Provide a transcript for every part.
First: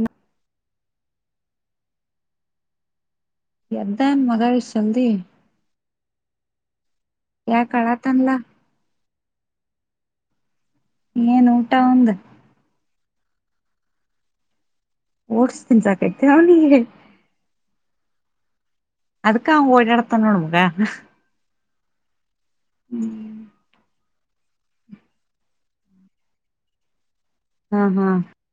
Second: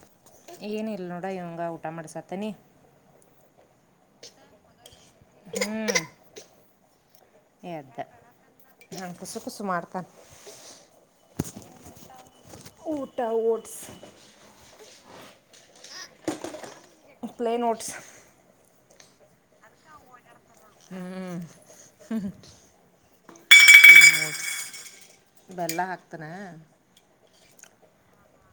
ನ್ [unintelligible] ಏನ ಇಲ್ಲ ನೋಡ ಇವಂಗ ಊಟ ಮಾಡ್ಸತ್ತನಿ ಎ್ದ ಮಗ ವಿ ಚಲ್ದಿ ಹ್ಮ್ ಯಾಕ ಅದ ಅಳಾತನ್ಲಾ [unintelligible] ನ ಕುಸು ಕುಸು ಮಾಡ್ಕ ಏನ್ ಊಟ ಒಂದ್ ಊಟ ಓಟ್ಸ್ ಓಡ್ಸ್ತೀನ್ ಸಾಕೈತಿ ನ್ನಗೆ ಪ್ಲೇನೋಟ್ಸ್ ಅದಕ್ಕ ಅವ ಓಡಡತಣಣಮಗೆ ಹ ಹ ಹ್ಮ್ ಬೆಲ್ಲ ಹಾಕ್ತಾನ ಹ್ಮ ಹಾ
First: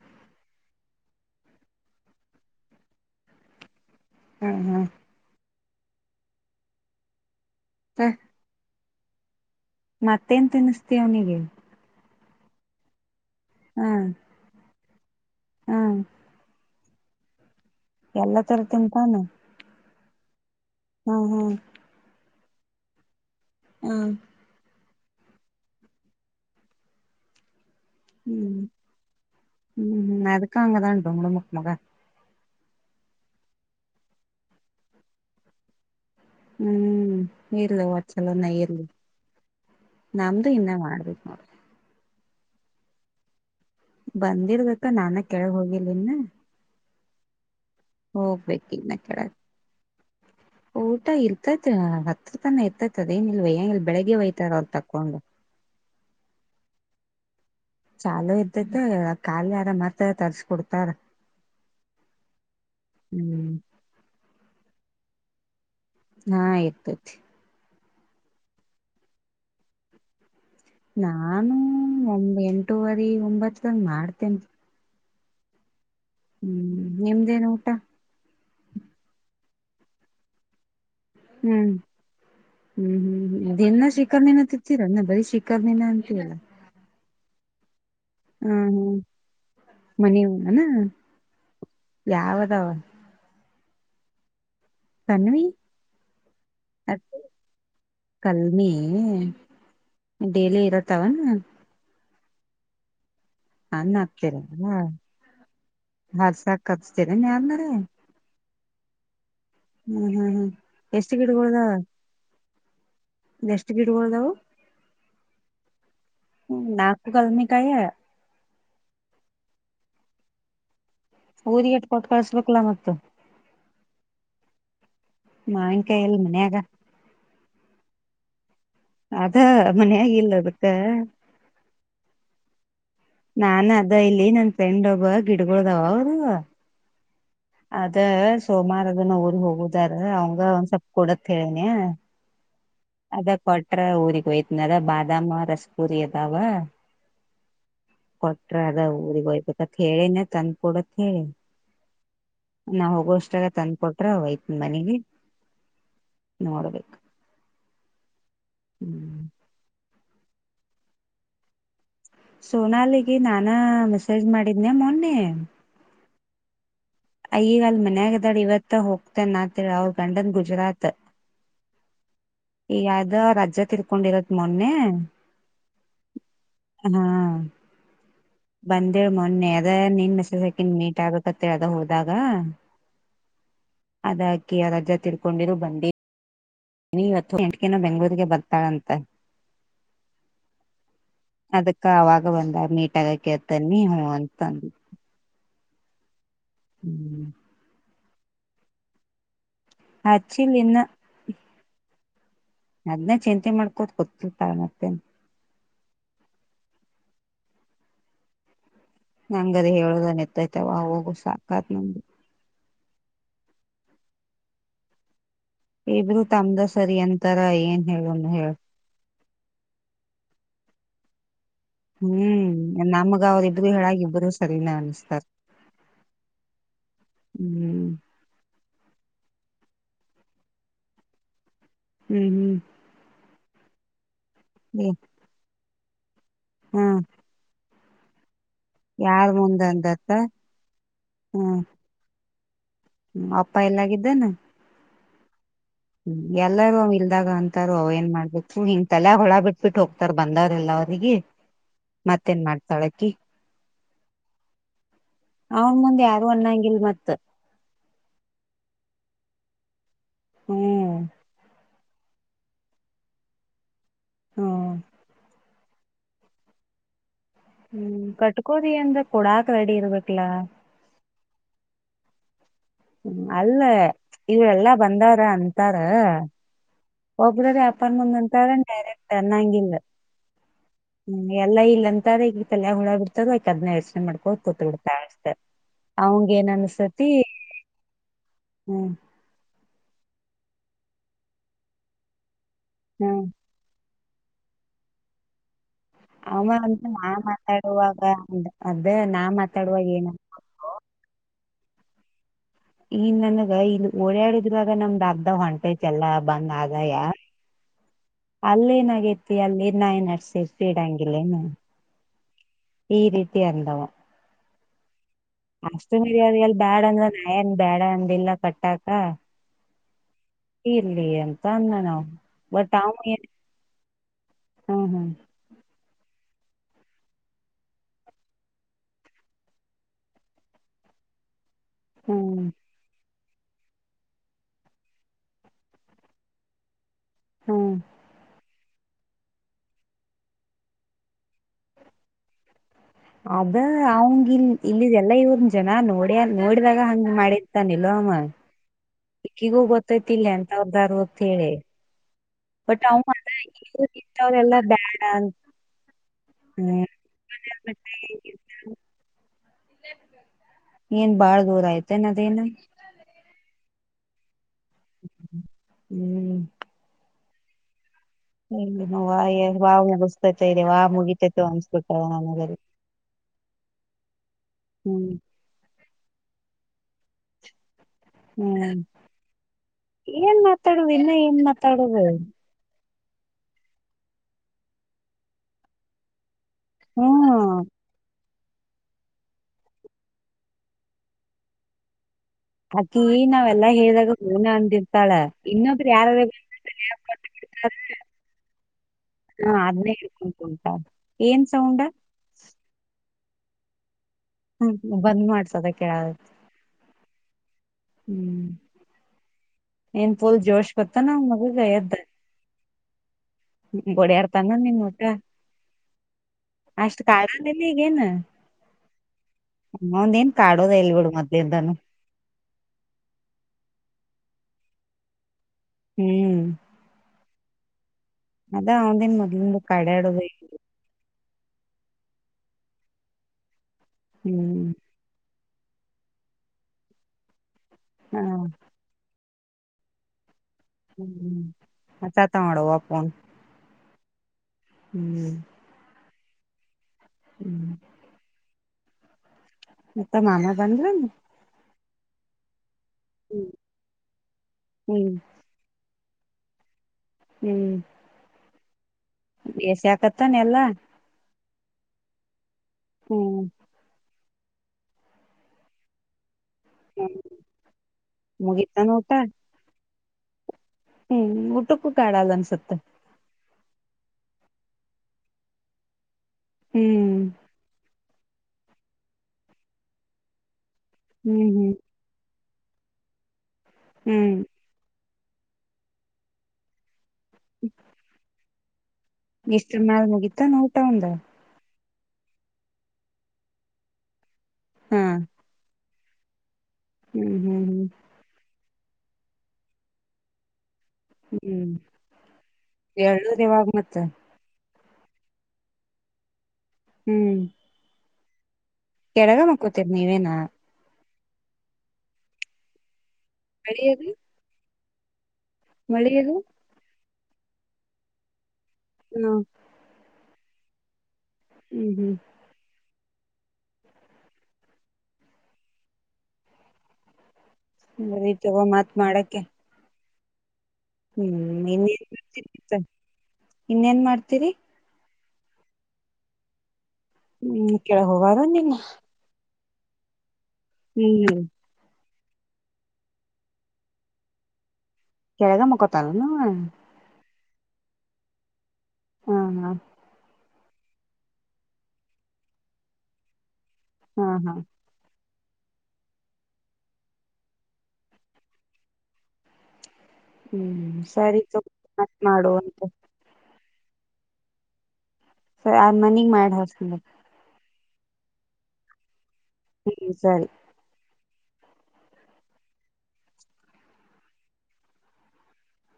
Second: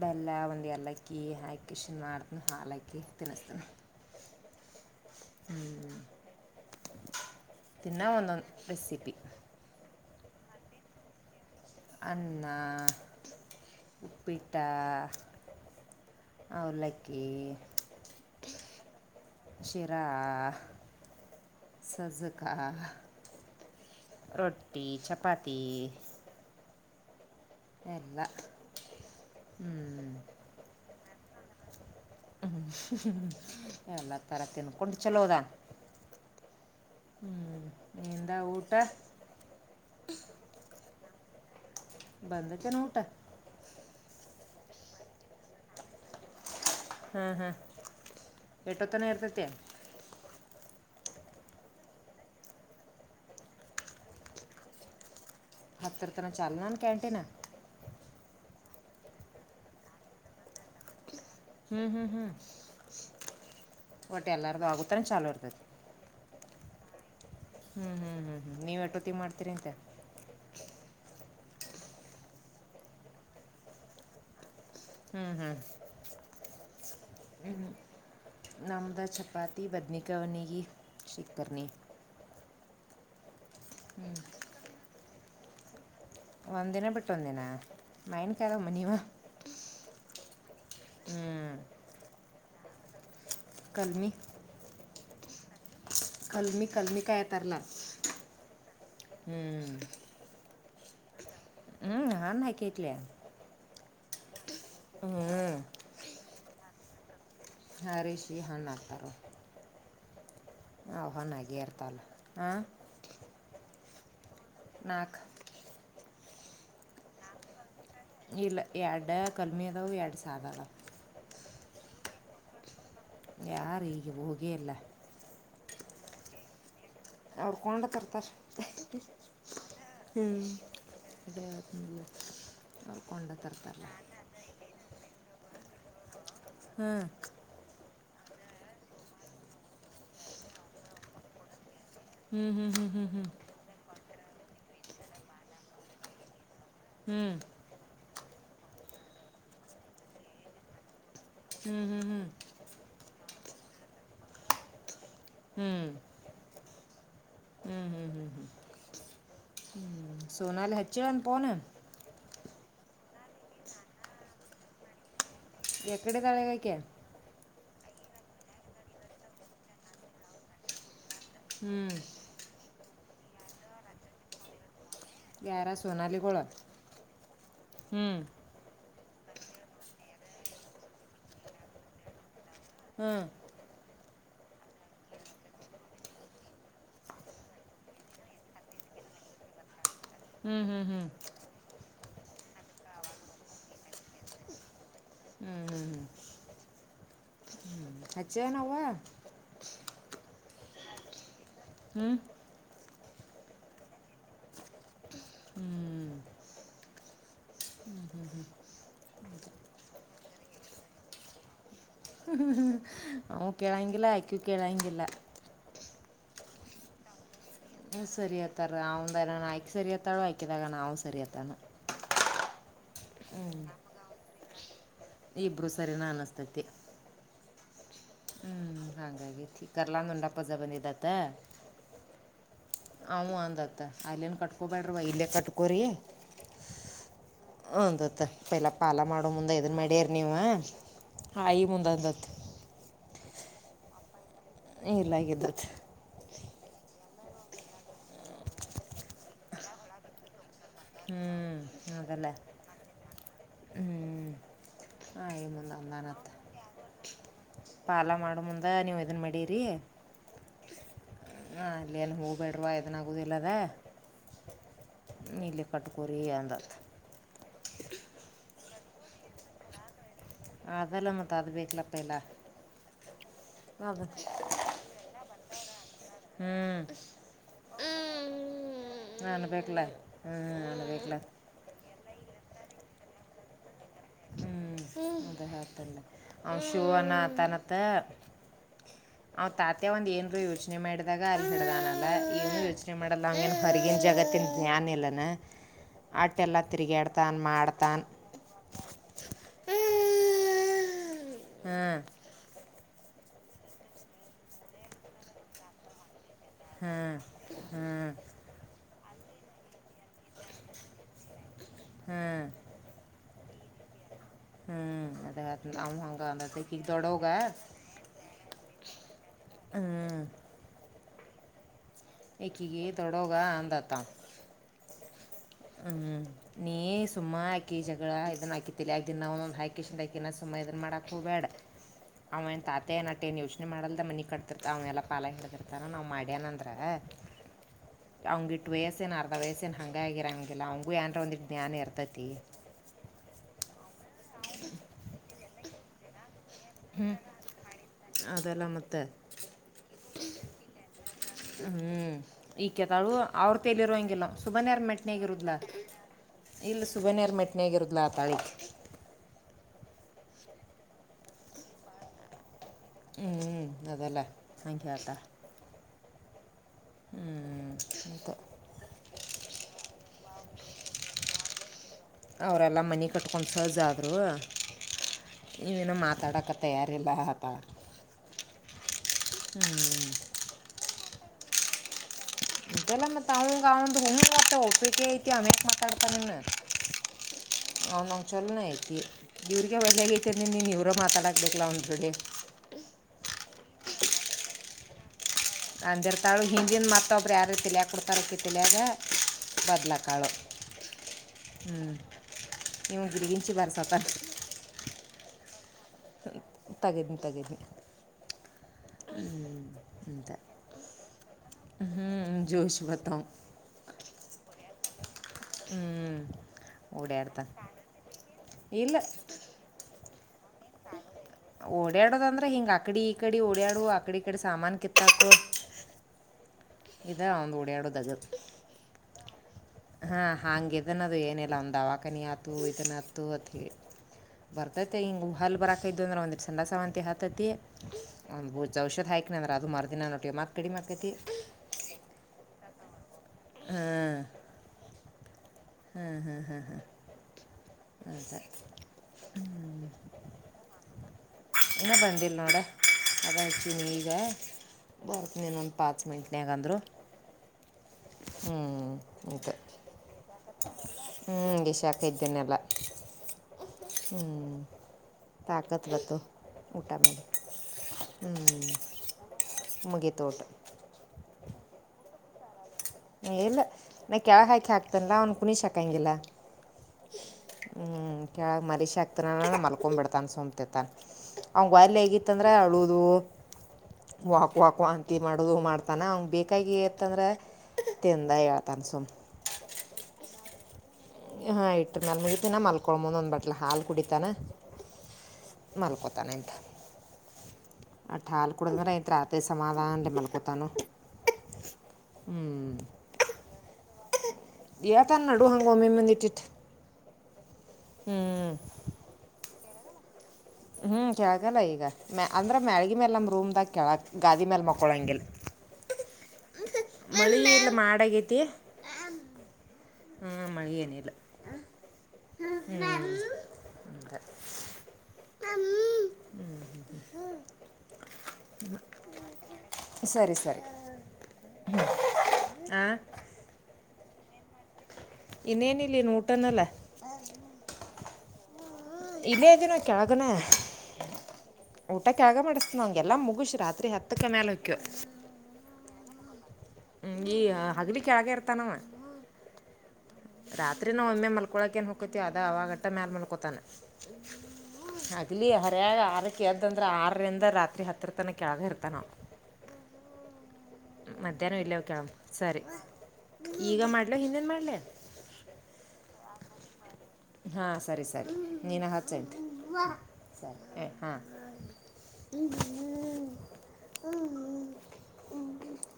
ಬೆಲ್ಲ ಒಂದು ಎಲ್ಲಕ್ಕಿ ಹಾಕಿನ್ ಮಾಡ್ತ ಹಾಲಕ್ಕಿ ತಿನ್ನಿಸತಾನ ಹ್ಮ್ ಹ್ಮ್ ಹ್ಮ್ ತಿನ್ನಾ ಒಂದ ರೆಸಿಪಿ ಮತ್ತೇನ್ ತಿನ್ಿಸ್ತಿೀ ಅವನಿಗೆ ಅನ್ನ ಉಪ್ಪಿಟ ಹ್ಮ ಅವಲಕ್ಕ- ಎಲ್ಲ ತರ ತಿಂತಾನ- ಶಿರಾ- ಹ್ಮ ಹ್ಮ ಸಜಕ ಹ್ಮ ರೊಟ್ಟಿ ಚಪಾತಿ ಎಲ್ಲ ಹ್ಮ್ ಹ್ಞೂ ಹ್ಮ್್ಮ ಅದಕ್ಕ ಅಂಗದಾ ಉಂಟ ಉ ಮುಖ ಮುಗ ಹ್ಮ ಎಲ್ಲ ತಥರ ತಿನ್ಕೊಂಡು ಚಲೋದಾ ಹ್ಮ್ ಇರ್ಲಿ ಇಂದ ಒಟ್ಸಲನ್ನ ಊಟ ಇರ್ಲಿ ನಮ್ದು ಇನ್ನ ಮಾಡಬೇಕ ನೋಡ ಬಂದಕ್ಕೆ ನ ಊಟ ಬಂದಿರ್ಬೇಕ ನಾನ ಕೆಳಗ್ ಹೋಗಿಿಲ್ಲ ಇನ್ ಹ್ಮ್ ಹ್ಮ್ ಹೋಗ್ಬೇಕ ಇನ್ನ ಕೆಳಗ ಎಟ್ಟೊತ್ತನೇರತತಾ [unintelligible] ಊಟ ಇರ್ತೈತ್ ಹತ್ರ ತನ ಇರ್ತೈತ್ ಅದ ಏನ ಇಲ್ವ ಂಗ ಬೆಳಗ್ಗೆ ಒಯ್ತಾರ ಅವ್ರು ತಕೊಂಡು ಹತ್ತ ತರ ಚಲನಾ ಕ್ಯಾಂಟಿನ್ ಚಾಲು ಇರತೈತಿ ಖಾಲಿ ಆರ ಮತ್ತ ತರಿಸಿ ಕೊಡ್ತಾರ. ಹ್ಮ್ ಹ್ಮ್ ಹ್ಮ್ ಹ್ಮ್ ಒಟ್ಟ ಎಲ್ಲಾರ್ದು ಆಗುತನ ಚಾಲೋ ಇರ್ತೈತಿ. ಹಾ ಇರತೈತಿ. ಹ್ಮ್ ಹ್ಮ್ ಹ್ಮ್ ಹ್ಮ್ ನೀವ್ ಎಟ್ಟೋತ್ತಿಗ ಮಾಡ್ತಿರಂತ? ನಾನು ಒಂದ್ ಎಂಟೂುವರಿ ಒಂಬತ್ತಂಗ ಮಾಡ್ತೇನೆ. ಹ್ಮ್ ಹ್ಮ್ ಹ್ಮ್ ನಿಮ್ದೇನ್ ಹ್ಮ. ಊಟ ನಮ್ದ ಚಪಾತಿ ಬದ್ನಿಕಾಯಿವಣಿಗಿ. ಹ್ಮ್ ಹ್ಮ್ ಹ್ಮ್ ಹ್ಮ್ ದಿನ್ನಾ ಶಿಖರಣಿನ ತಿಂತೇರಿ ಏನ್ ಬರಿ ಶೀ ಕಮ್ಮಿನ ಆಂತಿ ಅಲಾ. ಒಂದ ದಿನ ಬಿಟ್ಟ ಒಂದ ದಿನ ಮಾವಿನಕಾಯಿ ಅದಾವ ಮಣಿವ. ಮಣಿವ ಅದಾವ ಏನ್ ಹ್ಞೂ ಯಾವ ಅದಾವ? ಕಲ್ಮಿ. ಕನ್ವಿ? ಕಲ್ಮಿ ಕಲ್ಮಿಕಾಯಿ ತರಲ ಕಲ್ಮಿ. ಹ್ಞೂ ಡೈಲಿ ಇರತಾವ ಏನ್? ಹ್ಞ ಹಣ್ಣ ಹಾಕೇತ್ಲಾ. ಹಣ್ಣ ಹಾಕಿರಿ ಏನ್ ಹಾಕ್ಸಾಕ್ ಕರಸ್ತೇರಿ ಏನ್ ಯಾರ್ನ ಆರ? ಹಾ ರಿಷಿ ಹಣ್ಣ ಹಾಕ್ತಾರ ಅವ್ರ. ಹ್ಮ್ ಹ್ಮ್ ಹ್ಮ್. ಅವ ಎಷ್ಟ್ ಹಣ್ಣ ಆಗೆ ಇರ್ತವಲ್ಲ ಹಾ. ಎಷ್ಟು ಗಿಡಗೋಳ ಅದಾವ? ನಾಕ್. ಹ್ಮ್ ನಾಲ್ಕು ಕಲ್ಮಿ ಕಾಯ? ಇಲ್ಲ ಎರಡು ಕಲ್ಮಿ ಅದಾವ ಎರಡು ಸಾದ ಅದಾವ. ಊದೀಗೆ ಅಷ್ಟ ಕೊಟ್ಟ ಕಳ್ಸಬೇಕಲಾ ಮತ್ತ. ಯಾರು ಈಗ ಹೋಗೆ ಇಲ್ಲ. ಮಾವಿನಕಾಯಿ ಎಲ್ಲಿ ಮನ್ಯಾಗ ಅವ್ರ ಕೊಂಡ ತರ್ತಾರ. ಅದ ಮನ್ಯಾಗ ಇಲ್ಲ ಅದಕ್ಕ [inaudible] ನಾನ್ ತರ್ತಾರಲ್ಲ ಅದ ಇಲ್ಲಿ ನನ್ ಫ್ರೆಂಡ್ ಒಬ್ಬ ಗಿಡಗೊಳ ಅದಾವ ಅವ್ರು. ಹ್ಮ. ಅದ ಸೋಮವಾರದ ನಾ ಊರಿಗೆ ಹೋಗುದಾರ ಅವಂಗ ಒಂದ ಸ್ವಲ್ಪ ಕೊಡ ಅಂತ ಹೇಳಿನಿ. ಹ್ಮ್ ಹ್ಮ್ ಹ್ಮ್ ಹ್ಮ್. [unintelligible] ಊರಿಗೆ ಹೋಯ್ತನ ಅದ ಬದಾಮ ರಸಪುರಿ ಅದಾವ. ಹ್ಮ್. ಕೊಟ್ರ ಅದ ಊರಿಗ ಹೊಯ್ಬೇಕತ್ ಹೇಳೇನ ತಂದ್ ಕೊಡಂತ ಹೇಳಿ. ಹ್ಮ್ ಹ್ಮ್ ಹ್ಮ್. ನಾ ಹೋಗೋ ಅಷ್ಟಾಗ ತಂದ್ ಕೊಟ್ರ ಒಯ್ತೀನಿ ಮನಿಗಿ. ಹ್ಮ್ ಹ್ಮ್ ಹ್ಮ್ ಹ್ಮ್. ಹ್ಮ್ ಹ್ಮ ಸೋನಾಲೀ ಹಚ್ಚಿಲ ಏನ್ ಫೋನ್? ಸೋನಾಲಿಗೆ ನಾನ ಮೆಸೇಜ್ ಮಾಡಿದ್ನೆ ಮೊನ್ನೆ ಎಕಡೆ ಅದಾಳ ಈಗ ಆಕೆ? ಈಗ ಅಲ್ ಮನ್ಯಾಗ ಅದಾಳ್ ಇವತ್ ಹೋಗ್ತೆನ ಅಣ್ಣಾತೀಲ ಅವ್ರ ಗಂಡನ್ ಗುಜರಾತ್. ಹ್ಮ್. ಅದು ಅವರ ಅಜ್ಜ ತಿಳ್ಕೊಂಡಿರೋದು ಮೊನ್ನೆ ಯಾರ ಸೋನಾಲಿ ಗಳು ಹ್ಮ್ ಬಂದೇ ಮೊನ್ನೆ ಅದ ನಿನ್ ಮಸಸಕಿನ್ ಮೀಟ್ ಆಗ್ಬೇಕತ್ತ ಅದ ಹೋದಾಗ ಹ್ಮ್ ಅವರ ಅಜ್ಜ ತೀರಿಕೊಂಡಿದ್ದರು ಬಂದೀನಿ ನೀ ಇವತ್ತು ಎಂಟಕನ ಬೆಂಗ್ಗಳೂರಿಗೆ ಬರ್ತಾಳಂತೆಂತ ಹ್ಮ್ ಹ್ಮ್ ಹ್ಮ್ ಅದಕ್ಕ ಅವಾಗ ಬಂದ ಮೀಟಾಗ ಕೇತನ್ನಿ ಹ ಅಂತಂದು ಹ್ಮ್ ಹ್ಮ್ ಹ್ಮ ಹ್ಮ್ [unintelligible] ಹುಚ್ಚಿ ಏನವ್ವ ಹಚ್ಚಿಲ್ಲನ್ನ ಹ್ಮ್ ಅದ್ನಚಿಂತೆ ಮಾಡ್ಕೊಂಡು ಮತ್ತೆ ಹ್ಮ್ ಹ್ಮ್ ಹ್ಮ್ ಹ್ಮ್ [unintelligible] ನಂಗದ ಹೇಳೋದನ್ ಎತ್ತೈತವ ಹೋಗು ಸಾಕತ್ ನಂಗಗೆ ಹ್ಮ ಹ್ಮ ಅವನು ಕೇಳಂಗಿಲ್ಲ ಅಕ್ಕಿನು ಕೇಳಂಗಿಲ್ಲ ಇಬ್ಬರೂ ತಂದೆ ಸರಿ ಅಂತಾರೆ ಏನು ಸರಿಯತಾರ ಅವ್ನ ನ ಆಯಕೆ ಸರಿಯತಾಳು ಆಯಕಿದಾಗ ನ ಅವಾವು ಸರಿಯತ್ತತಾನ ಹ್ಮ್ ನಮಗೆ ಅವರಿಬ್ಬರೂವರೆಗೆ ಅವರಿಬ್ರೂನು ಸರಿ ಅನಿಸುತ್ತಾರೆ ಇಬ್ರು ಸರಿನಾ ಅನಿಸ್ತೈತಿ ಹ್ಮ್ ಹ್ಮ್ ಹಾಗಾಗಿತಿ ಕರ್ಲಾ ನುಂಡಪ್ಪಜ ಬಂದಿದತ್ತ ಹ್ಮ್ ಹ್ಮ್ ಹ ಅಂದತ್ತ ಅಲ್ಲಿನ ಕಟ್ಕೊಬೇಡ್ರವ ಇಲ್ಲೇ ಕಟ್ಕೊ್ರಿ ಹಾ ಅಂದತ್ ಪ ಎಲ್ಲ ಪಾಲ ಮಾಡೋ ಯಾರ್ ಮುಂದೆ ಮುಂದ ಎದನ್ ಮಾಡ್ಯಾರ ಅಂದತ್ತ ನೀವ ಆಾಯಿ ಮುಂದೆ ಅಂದತ್ ಹ್ಮ ಅಪ್ಪ ಎಲ್ಲಾಗಿದ್ದೇನೆ ಇಲ್ಲಾಗೈತಲ್ಲ ಎಲ್ಲಾರು ಆನೆಲ್ಲ ಅಂತಾರೆ ತು ಎಲ್ಲರೂ ಬಿಟ್ಟು ಹೋಗ್ತಾರೆ ಹ್ಞೂ ಅದಲ್ಲ ಮತ್ತೇನ್ ಮಾಡ್ತಾಳಕಿ ಹ್ಞೂ ಆಯಿ ಮುಂದೆ ಅವನ್ ಮುಂದ್ ಯಾರು ಅಂದಾನತ್ತ ಒಣನ್ನಂಗಿಲ್ ಮತ್ ಪಾಲ ಮಾಡ ಮುಂದ ನೀವ್ ಇದದನ್ ಮಾಡಿರಿ ಹ್ಮ್ ಹಾ ಇಲ್ಲೇನು ಹೋಗಬೇಡವಾ ಇದನಾಗುದಿಲ್ಲದ ಹ್ಮ್ ಇಲ್ಲಿ ಲೆಕ್ಕ ಕಟ್ಕೊಂಡ್ರೆ ಅಂತ ಅಂದ ಹ್ಮ್ ಕಟ್ಕೋದಿ ಅಂದ್ರೆ ಕೊಡಾಕ್ ರೆಡಿ ಇರ್ಬೇಕಲಾ ಅದೆಲ್ಲ ಮ ಅದು ಬೇಕಲಪ್ಪ ಇಲ್ಲ ಹ್ಮ ಅಲ್ಲ ಅದು ಇವ ಎಲ್ಲಾ ಬಂದಾರ ಅಂತಾರ ಹ್ಞೂ ಒಬ್ರ ಯ್ಯಾಪಾರ ಮುಂದಂತ್ರ ಡೈರೆಕ್ಟ್ ಅನ್ನಂಗಿಲ್ಲ ಅನ್ಬೇಕಲ್ಲ ಹ್ಞೂ ಅನ್ಬೇಕಲ್ಲ ಎಲ್ಲ ಇಲ್ಲ ಅಂತಾರೆೆ ಈಗ ಪಲ್ಯ ಹುಳ ಬಿಡ್ತದ ಆಯ್ ಅದ್ನ ಯೋಚನೆ ಮಾಡತದೆ ಕತ್ ಕೂತ್ ಹ್ಞೂ ಬಿಡ್ತಾತ ಅವಂಗ ಏನ್ ಅನ್ಸತಿ ತನತ ಹ್ಮ್ ಅವ್ ತಾತ ಒಂದ್ ಏನ್ರು ಯೋಚನೆ ಮಾಡಿದಾಗ ಅಲ್ಲಿ ಹೇಳಡ್ದಾನಲ್ಲ ಏನು ಯೋಚನೆ ಹ್ಮ್ ಮಾಡಲ್ಲ ಅವ ಹೊರಗಿನ ಜಗತ್ತು ಜ್ಞಾನಿನೇ ಅವಮ್ಮ ಅ ನಾ ಮಾತಾಡುವಾಗ ಮಾಡ್ತಾನೆ ಅದ ನಾ ಮಾತಾಡುವಾಗ ಏನ ಹ್ಮ್ ಈನ್ ನನಗ ಇಲ್ಲಿ ಓಡಾಡಿದ್ವಾಗ ನಮ್ದು ಅದ್ದ ಹೊಂಟೆ ಚ ಎಲ್ಲಾ ಬಂದ್ ಆ ಹ್ಮ್ ಹ್ಮ್ ಅಲ್ಲ ಏನಾಗೈತಿ ಅಲ್ಲಿ ನಾಯಿ ನಡ್ಸೇತಿ ಬೀಡಂಗಿಲ್ಲ ನ ಅಲ್ಲೇನ ಎತ್ತಿ ರಂಗಿಲ್ ಏನು ಹ್ಮ್ ಈ ರೀತಿ ಇಂದಾವ ಹ್ಮ್ ಮೀರಿ ಹಂಗೆ ಅವ್ರ ಅನ್ನೋದು ಎಲ್ ಟಿಕ್ಕಿ ಬ್ಯಾಡ ಅಂದ್ರ ನಾ ದೊಡ್ಡವಗ್ಗ ಏನ್ ಬ್ಯಾಡ ಅಂದಿಲ್ಲ ಹ್ಮ್ ಇಲ್ಲಿ ಎಂತ ಅನ್ನ ನಾವು ಈಕೆಗೆ ದೊಡ್ಡ ಅವ್ವ ಹ್ಮ್ ಹ್ಮ್ ಅಂದೇ ನೀ ಸುಮಾ ಹಾಕಿ ಜಗಳ ಇದನ್ನ ಹಾಕಿತಿ ಆಕಿನ ನ ಒದ ಹಾಕಿ ಹಾಕಿ ಸುಮ್ಮ ಇದ ಮಾಡ ಹೂಬೇಡ ಅವ ಹ್ಮ್ ತಾತ ಮತ್ತೇ ನ ಏನ್ ಯೋಚನೆ ಮಾಡಲ್ದ ಮನಿ ಕಟ್ತಿರ್ತ ಅವನೆಲ್ಲ ಪಾಲಾ ಹ ಹೇಳದಿರ್ತಾರ ನವು ಮಾಡ್ಯಏನಂದೆ ಹ್ಮ್ ಅವಂಗಿು ವಯಸ್ಸೇನು ಅರ್ಧ ವಯಸ್ಸೇನು ಹಾಗಂಗಾಗಿರೋಂಗಿಲ್ಲ ಅವಂಗಗೂಏಾರ ಒಂದುಿಟ್ಟ ಜ್ಞಾನ ಇರ್ತೈತಿ ಅದ ಅವಂಗ ಇಲ್ ಇಲ್ಲಿ ಎಲ್ಲಾ ಇವನ್ ಜನ ನೋಡ್ಯ ನೋಡಿದಾಗ ಹಂಗ್ ಮಾಡಿದ ತಾನಿಲ್ಲ ಅದೆಲ್ಲ ಮತ್ತೆ ಅಮ್ಮಕ್ಕಿಗೋ ಗೊತ್ತೈತಿಲ್ಲ ಅಂತ ಅವಗಾರು ಗತ್ ಹೇಳಿ [unintelligible] ಹ್ಮ್ ಈ ಬಟ್ ಕೆತಾಳು ಅವ ಅವ್ರ ತೇಲಿರ ಹಂಗಿಲ್ಲ ಇಂಥವ್ರೆಲ್ಲಾ ಸುಬನ್ಯಾರ ಬ್ಯಾಡ ಅಂತ ಮೆಟ್ನಗರುದಲ ಇಲ್ಲ ಸುಬನೇರ್ ಮೆಟ್ನಿಯಾಗಿರುದ್ಲ ಆ ತಾಳಿ ಏನ್ ಬಾಳ ದೂರ ಇದೆ ಅದೇನು ಹ್ಮ್ ಅದಲ್ಲೇ ಹಂಗೆೇತಾ ಹ್ಮ್ ಹ್ಮ್ ಹಕ ಇ ವಾ್ ಮುಗಿಸಸ್ತೈತೆ ಇದೆ ವಾ ಮುಗಿತೈತೆ ಅನಸಬತ ನನಲ್ಲಿ ಕಟ್ಕೊಂಡ ಸಹ ಜಾದ್ರು [unintelligible] ಹ್ಮ್ ಈ ನೀನು ಮಾತಾಡಕ್ಕೆ ತಯಾರಿಲ್ಲ ಅಂತ ಹ್ಮ್ ಏನ್ ಮಾತಾಡುದು ಇನ್ನ ಏನ್ ಮಾತಾಡುದು ಇದೆಲ್ಲ ಮತ್ತೆ ಅವಿಗೆ ಅವಂದು ಹಣಿತ್ತೆ ಪಿಿಕ ಐತಿ ಅನಕ್ ಮಾತಾಡ್ತಾನ ಹ್ಮ ಅವ್ನು ನವು ಚಲನೇ ಹೇಳ್ತಿೀ ಇವ್ರಿಗೆ ಬದಲಾಗೇೈತಿ ನೀ ಇವರೋ ಮಾತಾಡಾಕ್ಬೇಕಲ್ಲ ಅವ್ನು ಜೋಡಿ ಅಖಿ ನಾವೆಲ್ಲ ಹೇಳ್ದಾಗ ಅವ್ನೆ ಅಂದಿದ್ದಳು ತ್ತಳ ಇನ್ನೊಬ್ರು ಯಾರಟ್ಟ ಅಂದಿರ್ತಾಳು ಹಿಂದಿನ ಮತ್ತೊಬ್ರು ಯಾರು ತಲೆಯಾಗ ಕೊಡ್ತಾರಕ್ಕೆ ತಲೆಯಾಗ ಹಾ ಅದನ್ನೇ ಬದ್ಲಾಕಾಳು ಹಳ್ಕೊಂಡ್ ಕುಂಟ ಏನ್ ಸೌಂಡ್ ನೀವು ಗಿಡಿಗಿಂಚಿ ಬರ್ಸತ್ತ ಹ್ಮ ಬಂದ್ ಮಾಡ್ಸೋ ಅದ ಕೇಳ ತಗನಿ ತಗಿ ಹ್ಮ್ ಹ್ಮ್ [unintelligible] ಏನ್ ಫುಲ್ ಜೋಶ್ ಗೊತ್ತ ನ ಹ್ಮ್ ಜೋಷ್ ಬತ್ತ ಗ ಬಡಿಗೇರ್ ತಾನು ನಿನ್ ಮಖ ಹ್ಞೂ ಅಷ್ಟು ಓಡ್ಯಾಡ್ತಾನೆ ಕಾಲದಿಲ್ಲ ಈಗೇನ್ ಇಲ್ಲ ನಿನ್ ಕಾಡದೇ ಇಲ್ಲ ಬಿಡು ಮೊದಲಿಂದನು ಓಡಾಡೋದ ಅಂದ್ರೆ ಹಿಂಗ್ ಅಕಡಿ ಈ ಕಡೆ ಓಡಾಡು ಆಕಡಿ ಈ ಕಡೆ ಸಾಮಾನನ್ ಕಿತ್ತಾಕು ಹ್ಮ್ ಇದ ಒಂದು ಡಾಡೋದು ಅದು ಅದ ಅವದನ್ ಮೊದ್ನ್ ಬ ಹಾ ಹಂಗಗೆ ಇದನದು ಏನಿಲ್ಲ ಒಂದ ದವಾಖಾನಿ ಆತು ಇದನ್ ಆತು ಅತ್ ಹ್ಮ್ ಬರ್ತೈತಿ ಹಿಂಗ ಹಾ ಬರಾಕೈದು ಅಂದ್ರೆ ಒಂದಿ ಸಣ ಸಾವಂತಿ ಹಾತೈತಿ ಹಾ ಒಂದ್ ಜಔಷಧ ಹಾಕಿನನ ಅ್ರ ಅದುರ್ದಿನ ಮತ್ತೆ ಕಡಿಮೆ ಆಕೈತಿ ಹ್ಮ ಹತ್ತಾತ ಮಾಡಡವಾಪ್ಪನ್ ಹ್ಮ್ ಹ್ಮ್ ಹ್ಮ್ ಹ್ಮ್ ಹ್ಮ್ ಹ್ಮ ಹ್ಮ್ ಹ್ಮ ಸರಿ ಹ್ಮ್ ಮತ್ತ ಮಾಮಾ ಬಂದ್ರನು ಇನ್ನ ಬಂದಿಲ್ ನೋಡ ಅದ ಹ್ಮ್ ಹಚ್ಚಿನಿ ಈಗ ಹ್ಮ್ ಬರ್ತ್ನೇನಂತ ಪಾ ಮಿಟ್ನ್ಯಾಗಂದ್ರರು ಹ್ಮ್ ಹ್ಮ್ ಎಸ ಆಕತ್ತಾನೆ ಎಲ್ಲಾ ಹ್ಞ ಇ ಹಾಕ ಇದ್ದೇನೆೆಲ್ಲ ಹ್ಮ್ ಹ್ಮ್ ತಾಕತ್ವ ಊಟ ಮಾಡಿದ ಮುಗಿತಾನ ಹ್ಞಮುಗೀತು ತೋಟ ಉಟುಕು ಕಡಲ ಅನ್ಸುತ್ತೆ ಇಲ್ಲ ನಾ ಕೆಳ ಹಾಕಿ ಹಾಕ್ತನ ಅವ್ನು ಕುಣ್ಕಂಗಿಲ್ಲ ಹ್ಮ್ ಹ್ಮ್ ಕೆಳಗ್ ಮರಿಷೆ ಆಗ್ತನ ಮಲ್ಕೊ್ ಬಿಡ್ತಾನ ಸೊಪ್ತತ್ತ ಹ್ಮ್ ಅವಂಗ ಹ್ಮ್ ವಾಯಲ್ ಹೇಗಿತ್ತ ಅಂದ್ರೆ ಅಳದು ವಾ ಹ್ಮ್ ವಾಕ್ವಾಂತಿ ಮಾಡೋದು ಮಾಡ್ತಾನೆ ಅವಗೆ ಬೇಕಾಗಿ ತ್ತಂದ್ರೆ ತಿಂದ ಹೇಳ್ತಾನ ಸುಮ್ಮನೆ ಎಷ್ಟು ಬಿದ್ದ ಊಟ ಅವಂದು ಹಾ ಇಟ್ಟ ಮೇಲೆ ಮುಗಿತಿನ ಮಲ್ಕೊಳ್ಂಬಂದ ಒಂದು ಬಟ್ಲೆ ಹಾಲು ಕುಡಿತಾನ ಹಾ ಮಾಲ್ಕೊತಾನೆಂಂತ ಹ್ಮ್ ಹ್ಮ್ ಆ ಹಾಲು ಕುೂಡದರ ಯ ರತ್ ಸಮಾಧಾನ ಅ ರೇ ಮಲ್ಕೋತಾನ ಹ್ಮ್ ಎರ ಇವಾಗ ಮತ್ತೆ ಯಾವತ ನಡು ಹಂ ಒಮ್ಮೆ ಮುಂದ ಇಟ್ಟಿತ್ತು ಹ್ಮ್ ಹ್ಮ್ ಕೆಡಗ ಮಕ್ಕೋತಿರಿ ನೀವೇನ ಹ್ಮ್ ಕೆಳಕಲ್ಲ ಈಗ ಮ ಅಂದ್ರ ಮ್ಯಾಳ್ಗ ಮೇಲ್ ನಮ್ಮ ರೂಮ್ದಾಗ ಕೆಳಕ್ ಗಾದಿ ಮ್ಯಾಲ ಮಕ್ಕೊಳಂಗಿಲ್ ಮಳೆಯದು ಮಳಿ ಎಲ್ಲ ಮಾಡಗೇತಿ ಹ್ಮ ಹಾ ಮಳೆಯನ್ನು ಇಲ್ಲ ಹ್ಮ್ ಹ್ಮ್ ಹ ಹ್ಮ ಸರಿತಗ ಮಾತ್ ಮಾಡಕ್ಕೆ ಸರಿ ಸರಿ ಆ ಇನ್ನೇನ್ ಮಾಡುತ್ತೀರಿ ಇನ್ನೇನಿಲ್ಲನ್ ಊಟನಲ್ಲ ಹ್ಮ ಕೆಳ ಹೋಗಾರ ನೀನ್ ಇಲ್ಲ ಇದು ನಾ ಕೆಳಗಣ ಹ್ಮ್ ಊಟ ತಳಗೆ ಮಾಡುತ್ತೇವೆ ಎಲ್ಲ ಮುಗಿಸಿ ರಾತ್ರಿ ಹತ್ತಕ್ಕೆ ಮೇಲೆ ಹೋಗ್ತಿವಿ ಕೆಳಗೆ ಮುಖಾಂತರ ನೀನು ಹ ಈ ಹಗ್ಲಿಕ್ಕೆ ಹಗ ಇರ್ತಾನವ ಹಾಂ ಹಾಂ ರಾತ್ರಿ ನಾವು ಒಮ್ಮೆ ಮಲ್ಕೊಳಕ ಏನ್ ಹೊಕತಿವಿ ಅದ ಅವಾಗಟ್ಟ ಮ್ಯಾಲ ಮಲ್ಕೋತಾನೆ ಹಾ ಹಾ ಅದಲ್ಲಿ ಹರ್ಯಾಗ ಆರ ಕೇಳ್ದಂದ್ರೆ ಆರರಿಂದ ರಾತ್ರಿ ಹತ್ತರ ತನಕ್ಕೆಳಗ ಇರ್ತ ನಾವು ಹ್ಮ್ ಸರಿ ಮಧ್ಯಾಹ್ನ ತಗೋ ಇಲ್ಲೇ ಕೆ ಮತ್ ಮಾಡು ಸರಿ ಅಂತ ಈಗ ಮಾಡ್ಲ ಹಿಂದೇನ್ ಮಾಡ್ಲ ಸರಿ ಆದ್ ಮನಗ್ ಮಾಡಿ ಹಸ ಹಾಂ ಸರಿ ಸರಿ ನೀನು ಹಚ್ಚೆಂಟು ಸರಿ ಎ ಹಾಂ ಹ್ಮ್ ಹ್ಮ್ ಹ್ಮ್